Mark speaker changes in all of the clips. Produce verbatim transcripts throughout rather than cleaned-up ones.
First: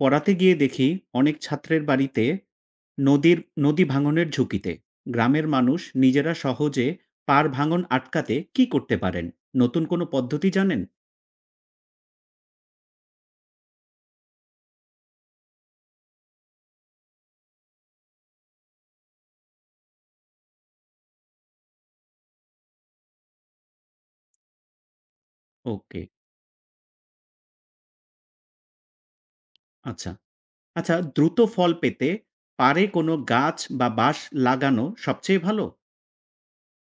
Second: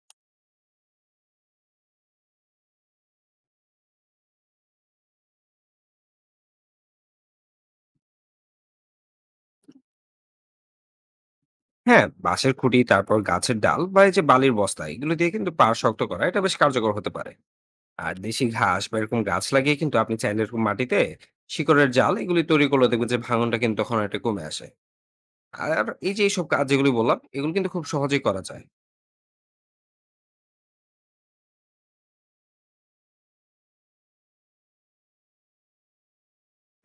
Speaker 1: পড়াতে গিয়ে দেখি অনেক ছাত্রের বাড়িতে নদীর নদী ভাঙনের ঝুঁকিতে। গ্রামের মানুষ নিজেরা সহজে পার ভাঙন আটকাতে কি করতে পারেন? নতুন কোনো পদ্ধতি জানেন?
Speaker 2: হ্যাঁ, বাঁশের খুঁটি, তারপর গাছের ডাল বা এই যে বালির বস্তা, এগুলো দিয়ে কিন্তু পাড় শক্ত করা এটা বেশ কার্যকর হতে পারে। আর দেশি ঘাস বা এরকম গাছ লাগিয়ে কিন্তু আপনি চাইলে এরকম মাটিতে শিকড়ের জাল এগুলি তৈরি করলে দেখবেন যে ভাঙনটা কিন্তু তখন একটা কমে আসে। আর
Speaker 1: ওকে।
Speaker 2: এই যে এইসব কাজ যেগুলি বললাম, এগুলো কিন্তু খুব সহজেই করা যায়।
Speaker 1: আচ্ছা। আচ্ছা, দ্রুত ফল পেতে পারে কোনো গাছ বা বাঁশ লাগানো সবচেয়ে ভালো?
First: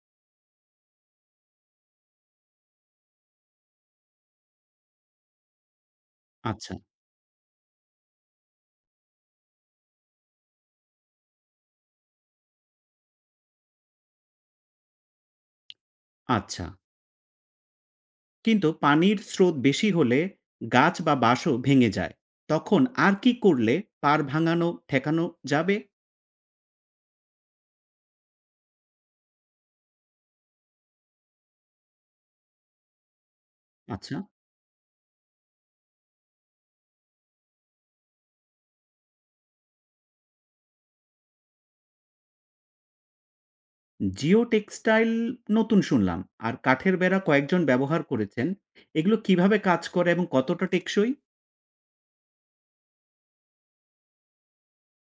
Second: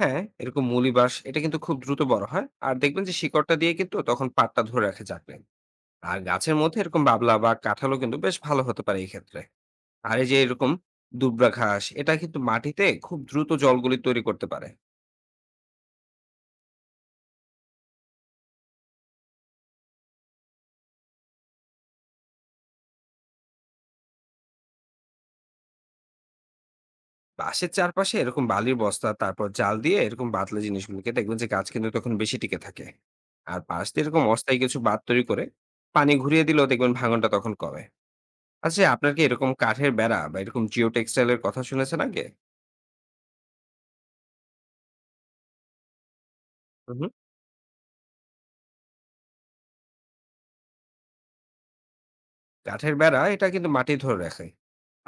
Speaker 2: হ্যাঁ, এরকম মুলি বাঁশ, এটা কিন্তু খুব দ্রুত বড় হয় আর দেখবেন যে শিকড়টা দিয়ে কিন্তু তখন পাটটা ধরে রাখে যাবে। আর গাছের
Speaker 1: আচ্ছা।
Speaker 2: মধ্যে এরকম বাবলা বা কাঁঠালও কিন্তু বেশ ভালো হতে পারে এই ক্ষেত্রে। আর এই যে এরকম দুবরা ঘাস, এটা কিন্তু মাটিতে খুব দ্রুত জলগুলি তৈরি করতে পারে।
Speaker 1: আচ্ছা, কিন্তু পানির স্রোত বেশি হলে গাছ বা বাঁশও ভেঙে যায়, তখন আর কি করলে পার ভাঙানো ঠেকানো যাবে?
Speaker 2: বাঁশের চারপাশে এরকম বালির বস্তা, তারপর জাল দিয়ে এরকম বাতলে জিনিসগুলোকে দেখবেন যে গাছ কিন্তু তখন বেশি টিকে থাকে। আর পাশ দিয়ে
Speaker 1: আচ্ছা।
Speaker 2: এরকম অস্থায়ী কিছু বাঁধ তৈরি করে পানি ঘুরিয়ে দিলেও দেখবেন ভাঙনটা তখন কমে। আচ্ছা, আপনার কি এরকম কাঠের বেড়া বা এরকম জিও টেক্সটাইলের কথা শুনেছেন আগে?
Speaker 1: জিও টেক্সটাইল নতুন শুনলাম। আর কাঠের
Speaker 2: হুম।
Speaker 1: বেড়া কয়েকজন ব্যবহার করেছেন। এগুলো কিভাবে কাজ করে এবং কতটা টেকসই?
Speaker 2: কাঠের বেড়া এটা কিন্তু মাটি ধরে রাখে।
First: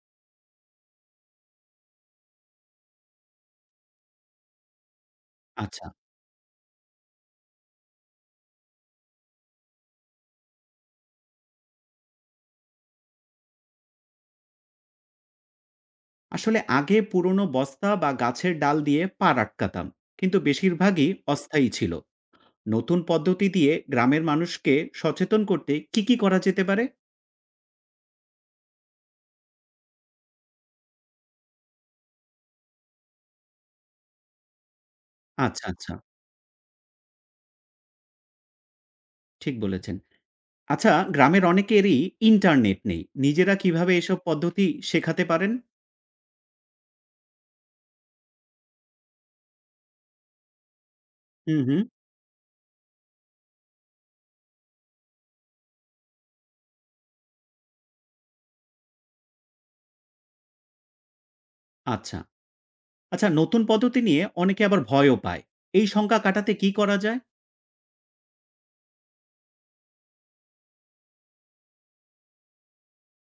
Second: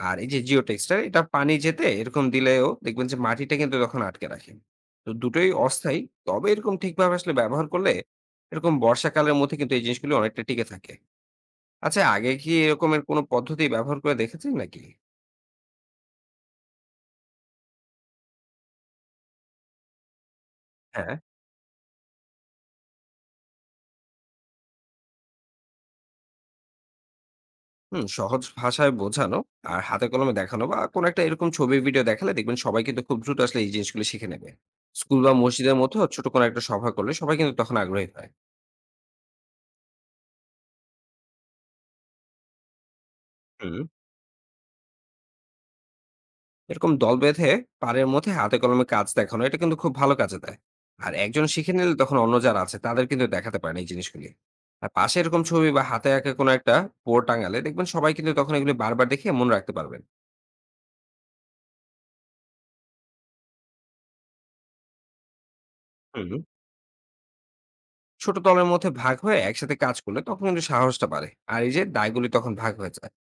Speaker 2: আর এই যে জিও টেক্সটার, এটা পানি যেতে এরকম দিলেও দেখবেন যে মাটিটা কিন্তু তখন আটকে রাখে। তো দুটোই
Speaker 1: আচ্ছা।
Speaker 2: অস্থায়ী। তবে এরকম ঠিকভাবে আসলে ব্যবহার করলে এরকম বর্ষাকালের মধ্যে কিন্তু এই জিনিসগুলো অনেকটা টিকে থাকে। আচ্ছা, আগে কি এরকমের কোনো পদ্ধতি ব্যবহার করে দেখেছেন নাকি?
Speaker 1: আসলে আগে পুরনো বস্তা বা গাছের ডাল দিয়ে পা আটকাতাম, কিন্তু বেশিরভাগই
Speaker 2: হ্যাঁ।
Speaker 1: অস্থায়ী ছিল। নতুন পদ্ধতি দিয়ে গ্রামের মানুষকে সচেতন করতে কি কি করা যেতে পারে?
Speaker 2: হুম সহজ ভাষায় বোঝানো আর হাতে কলমে দেখানো বা কোনো একটা এরকম ছবি ভিডিও দেখালে দেখবেন সবাই কিন্তু খুব দ্রুত আসলে এই জিনিসগুলো শিখে নেবে। স্কুল বা
Speaker 1: আচ্ছা,
Speaker 2: মসজিদের
Speaker 1: আচ্ছা।
Speaker 2: মধ্যে ছোট কোনো একটা সভা করলে সবাই কিন্তু তখন আগ্রহী হয়।
Speaker 1: ঠিক বলেছেন। আচ্ছা, গ্রামের অনেকেরই ইন্টারনেট নেই। নিজেরা
Speaker 2: হুম
Speaker 1: কিভাবে এসব পদ্ধতি শেখাতে পারেন?
Speaker 2: এরকম দল বেঁধে পাড়ের মধ্যে হাতে কলমে কাজ দেখানো, এটা কিন্তু খুব ভালো কাজে দেয়। আর একজন
Speaker 1: হুম,
Speaker 2: শিখে
Speaker 1: হুম।
Speaker 2: নিলে তখন অন্য যারা আছে তাদের কিন্তু দেখাতে পারেন এই জিনিসগুলি। আর পাশে এরকম ছবি বা হাতে আঁকা কোনো একটা বোর্ড টাঙালে দেখবেন সবাই কিন্তু তখন এগুলি বারবার দেখে মনে রাখতে পারবেন।
Speaker 1: আচ্ছা। আচ্ছা, নতুন পদ্ধতি নিয়ে অনেকে আবার ভয়ও পায়। এই শঙ্কা
Speaker 2: হুম
Speaker 1: কাটাতে কি করা যায়?
Speaker 2: ছোট দলের মধ্যে ভাগ হয়ে একসাথে কাজ করলে তখন কিন্তু সাহসটা বাড়ে আর এই যে দায়গুলি তখন ভাগ হয়ে যায়।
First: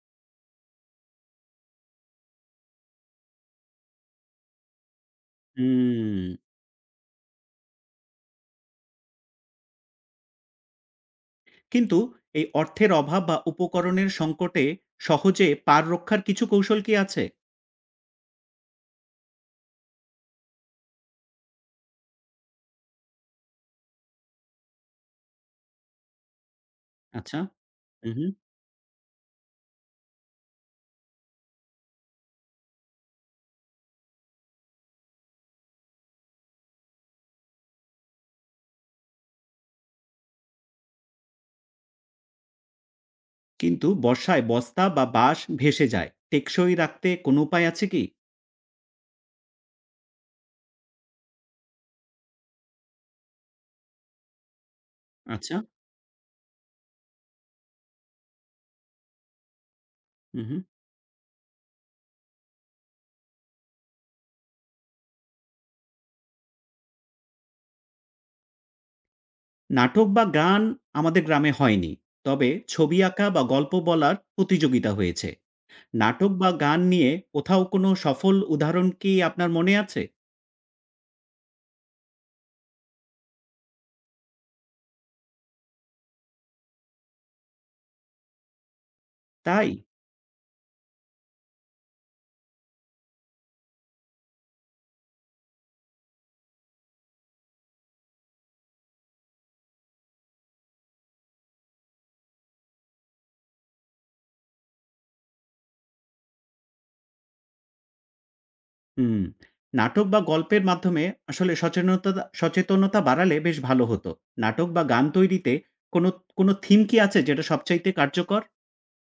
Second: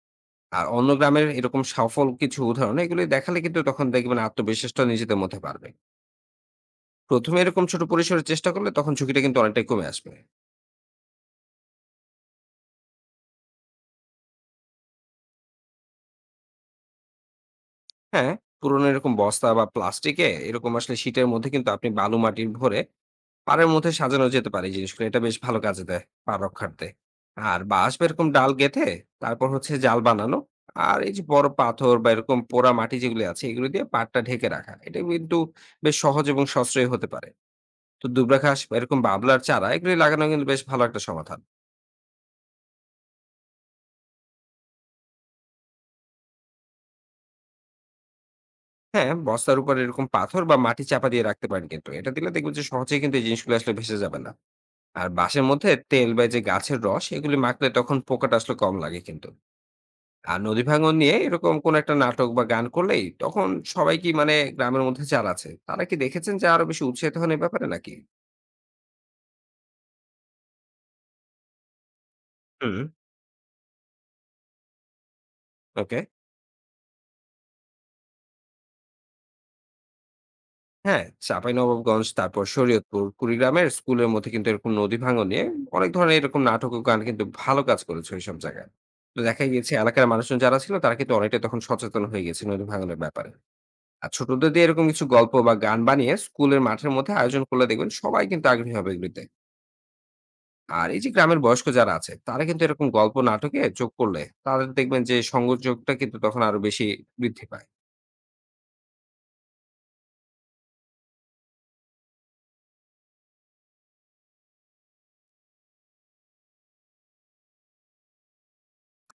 Speaker 2: আর অন্য গ্রামের এরকম সফল কিছু উদাহরণ এগুলি দেখালে কিন্তু তখন দেখবেন আত্মবিশ্বাসটা নিজেদের মধ্যে বাড়বে।
Speaker 1: হুম,
Speaker 2: প্রথমে এরকম ছোট পরিসরে চেষ্টা করলে তখন ঝুঁকিটা কিন্তু অনেকটাই কমে আসবে।
Speaker 1: কিন্তু এই অর্থের অভাব বা উপকরণের সংকটে সহজে পার রক্ষার কিছু কৌশল কি আছে?
Speaker 2: হ্যাঁ, পুরোনো এরকম বস্তা বা প্লাস্টিকে এরকম আসলে শীটের মধ্যে কিন্তু আপনি বালু মাটির ভরে পাড়ের মধ্যে সাজানো যেতে পারে এই জিনিসগুলো। এটা বেশ ভালো কাজে দেয় পা রক্ষার্থে।
Speaker 1: আচ্ছা,
Speaker 2: আর বাঁশ বা
Speaker 1: হু, হু।
Speaker 2: এরকম ডাল গেঁথে তারপর হচ্ছে জাল বানানো। আর এই যে বড় পাথর বা এরকম পোড়া মাটি যেগুলি আছে, এগুলো দিয়ে পাড়টা ঢেকে রাখা, এটা কিন্তু বেশ সহজ এবং সাশ্রয়ী হতে পারে। তো দুবরা ঘাস বা এরকম বাবলার চারা এগুলি লাগানো কিন্তু বেশ ভালো একটা সমাধান।
Speaker 1: কিন্তু বর্ষায় বস্তা বা বাঁশ ভেসে যায়। টেকসই রাখতে কোনো উপায় আছে কি?
Speaker 2: হ্যাঁ, বস্তার উপর এরকম পাথর বা মাটি চাপা দিয়ে রাখতে পারেন কিন্তু। এটা দিলে দেখবেন যে সহজেই কিন্তু এই জিনিসগুলো আসলে ভেসে যাবে না। আর বাঁশের
Speaker 1: আচ্ছা,
Speaker 2: মধ্যে তেল বা এই যে গাছের রস এগুলি মাখলে তখন পোকাটা আসলে কম লাগে কিন্তু। আর
Speaker 1: হু, হু।
Speaker 2: নদী ভাঙন নিয়ে এরকম কোন একটা নাটক বা গান করলেই তখন সবাই কি, মানে গ্রামের মধ্যে যারা আছে তারা কি দেখেছেন যে আরো বেশি উৎসাহিত হন এই ব্যাপারে নাকি?
Speaker 1: নাটক বা গান আমাদের গ্রামে হয়নি। তবে
Speaker 2: হুম
Speaker 1: ছবি আঁকা বা গল্প বলার প্রতিযোগিতা হয়েছে।
Speaker 2: ওকে।
Speaker 1: নাটক বা গান নিয়ে কোথাও কোনো সফল উদাহরণ কি আপনার মনে আছে?
Speaker 2: হ্যাঁ, চাঁপাইনবাবগঞ্জ, তারপর শরীয়তপুর, কুড়িগ্রামের স্কুলের মধ্যে কিন্তু এরকম নদী ভাঙন নিয়ে অনেক ধরনের এরকম নাটক ও গান কিন্তু ভালো কাজ করেছে ওইসব জায়গায়। তো দেখা
Speaker 1: তাই?
Speaker 2: গিয়েছে এলাকার মানুষজন যারা ছিল তারা কিন্তু অনেকটা তখন সচেতন হয়ে গেছে নদী ভাঙনের ব্যাপারে। আর ছোটদের দিয়ে এরকম কিছু গল্প বা গান বানিয়ে স্কুলের মাঠের মধ্যে আয়োজন করলে দেখবেন সবাই কিন্তু আগ্রহী হবে এগুলিতে। আর এই যে গ্রামের বয়স্ক যারা আছে তারা কিন্তু এরকম গল্প নাটকে যোগ করলে তাদের দেখবেন যে সংযোগটা কিন্তু তখন আরো বেশি বৃদ্ধি পায়।
Speaker 1: হুম। নাটক বা গল্পের মাধ্যমে আসলে সচেনতা সচেতনতা বাড়ালে বেশ ভালো হতো। নাটক বা গান তৈরিতে কোনো, কোনো থিম কি আছে যেটা সবচাইতে কার্যকর?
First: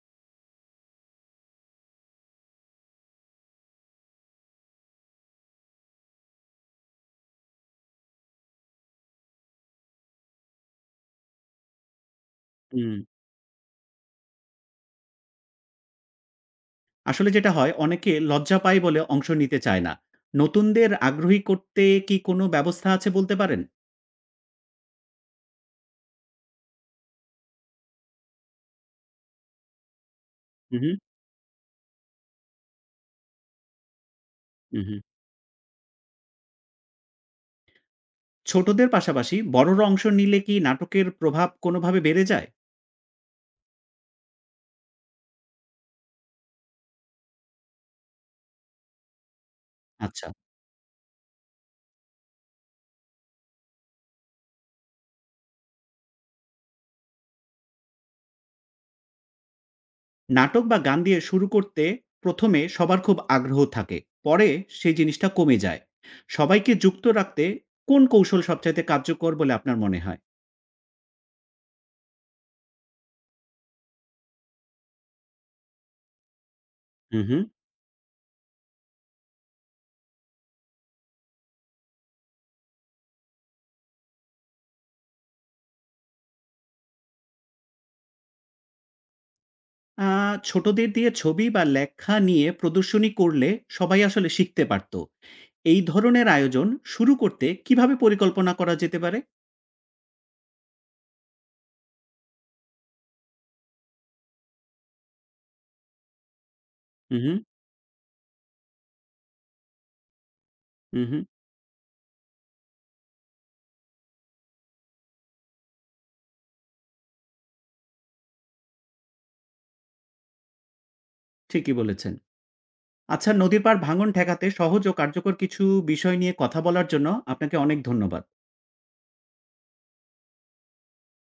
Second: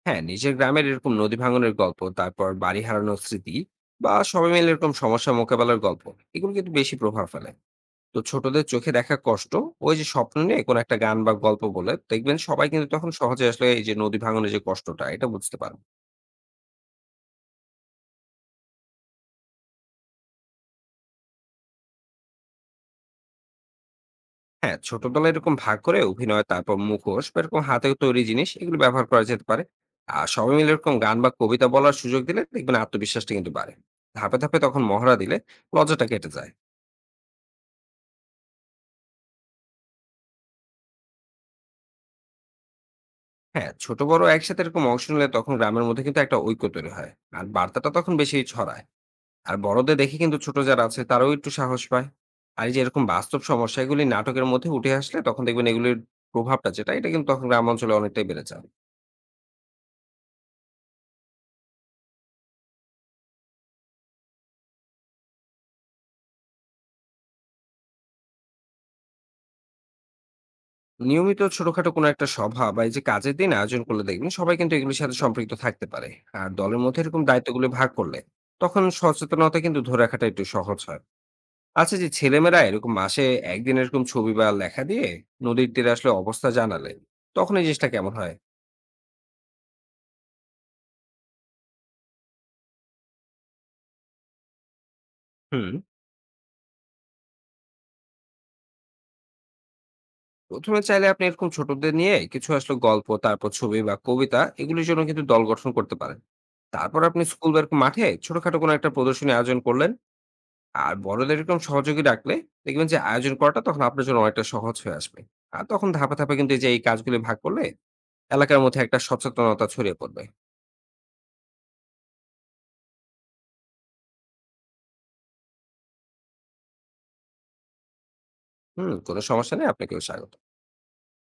Speaker 2: হ্যাঁ, নিজের গ্রামের এরকম নদী ভাঙনের গল্প, তারপর বাড়ি হারানোর স্মৃতি বা সবাই মিলে এরকম সমস্যা মোকাবেলার গল্প, এগুলো কিন্তু বেশি প্রভাব ফেলে। তো ছোটদের চোখে দেখা কষ্ট, ওই যে স্বপ্ন নিয়ে কোনো একটা গান বা গল্প বলে দেখবেন সবাই কিন্তু
Speaker 1: হুম।
Speaker 2: তখন সহজে আসলে এই যে নদী ভাঙনের যে কষ্টটা এটা বুঝতে পারবে।
Speaker 1: আসলে যেটা হয়, অনেকে লজ্জা পায় বলে অংশ নিতে চায় না। নতুনদের আগ্রহী করতে কি কোনো ব্যবস্থা আছে বলতে পারেন?
Speaker 2: হ্যাঁ, ছোটবেলায় এরকম ভাগ করে অভিনয়, তারপর মুখোশ বা এরকম হাতে তৈরি জিনিস এগুলো ব্যবহার করা যেতে পারে। আর সবাই মিলে
Speaker 1: হুম,
Speaker 2: এরকম
Speaker 1: হুম,
Speaker 2: গান বা কবিতা বলার সুযোগ দিলে দেখবেন আত্মবিশ্বাসটা কিন্তু বাড়ে। ধাপে ধাপে তখন
Speaker 1: হুম, হুম।
Speaker 2: মহড়া দিলে লজ্জাটা কেটে যায়।
Speaker 1: ছোটদের পাশাপাশি বড়রা অংশ নিলে কি নাটকের প্রভাব কোনোভাবে বেড়ে যায়?
Speaker 2: হ্যাঁ, ছোট বড় একসাথে এরকম অংশ নিলে তখন গ্রামের মধ্যে কিন্তু একটা ঐক্য তৈরি হয়। আর বার্তাটা তখন বেশি ছড়ায়। আর বড়দের দেখে
Speaker 1: আচ্ছা।
Speaker 2: কিন্তু ছোট যারা আছে তারাও একটু সাহস পায়। আর এই যে এরকম বাস্তব সমস্যা এগুলি নাটকের মধ্যে উঠে আসলে তখন দেখবেন এগুলির প্রভাবটা যেটা, এটা কিন্তু তখন গ্রাম অঞ্চলে অনেকটাই বেড়ে যায়।
Speaker 1: নাটক বা গান দিয়ে শুরু করতে প্রথমে সবার খুব আগ্রহ থাকে, পরে সেই জিনিসটা কমে যায়। সবাইকে যুক্ত রাখতে কোন কৌশল সবচাইতে কার্যকর বলে আপনার মনে হয়?
Speaker 2: নিয়মিত ছোটখাটো কোনো একটা সভা বা এই যে কাজের দিন আয়োজন করলে দেখবেন সবাই কিন্তু এগুলির সাথে সম্পৃক্ত থাকতে পারে। আর দলের মধ্যে এরকম
Speaker 1: হুম, হুম।
Speaker 2: দায়িত্বগুলো ভাগ করলে তখন সচেতনতা কিন্তু ধরে রাখাটা একটু সহজ হয়। আচ্ছা, যে ছেলেমেয়েরা এরকম মাসে একদিন এরকম ছবি বা লেখা দিয়ে নদীর তীরে আসলে অবস্থা জানালে তখন এই জিনিসটা কেমন হয়?
Speaker 1: আহ, ছোটদের দিয়ে ছবি বা লেখা নিয়ে প্রদর্শনী করলে সবাই আসলে শিখতে পারত।
Speaker 2: হুম
Speaker 1: এই ধরনের আয়োজন শুরু করতে কিভাবে পরিকল্পনা করা যেতে পারে?
Speaker 2: প্রথমে চাইলে আপনি এরকম ছোটদের নিয়ে কিছু আসলে গল্প, তারপর ছবি বা কবিতা এগুলির জন্য কিন্তু দল গঠন করতে পারেন। তারপর আপনি
Speaker 1: হুম,
Speaker 2: স্কুল বা এরকম মাঠে ছোটখাটো কোনো একটা প্রদর্শনী আয়োজন করলেন। আর
Speaker 1: হুম, হুম।
Speaker 2: বড়দের এরকম সহযোগী রাখলে দেখবেন যে আয়োজন করাটা তখন আপনার জন্য অনেকটা সহজ হয়ে আসবে। আর তখন ধাপে ধাপে কিন্তু এই যে এই কাজগুলি ভাগ করলে এলাকার মধ্যে একটা সচেতনতা ছড়িয়ে পড়বে।
Speaker 1: ঠিকই বলেছেন। আচ্ছা, নদীর পাড় ভাঙন ঠেকাতে সহজ ও কার্যকর কিছু বিষয় নিয়ে কথা বলার জন্য আপনাকে অনেক ধন্যবাদ।
Speaker 2: হুম কোনো সমস্যা নেই, আপনাকেও স্বাগত।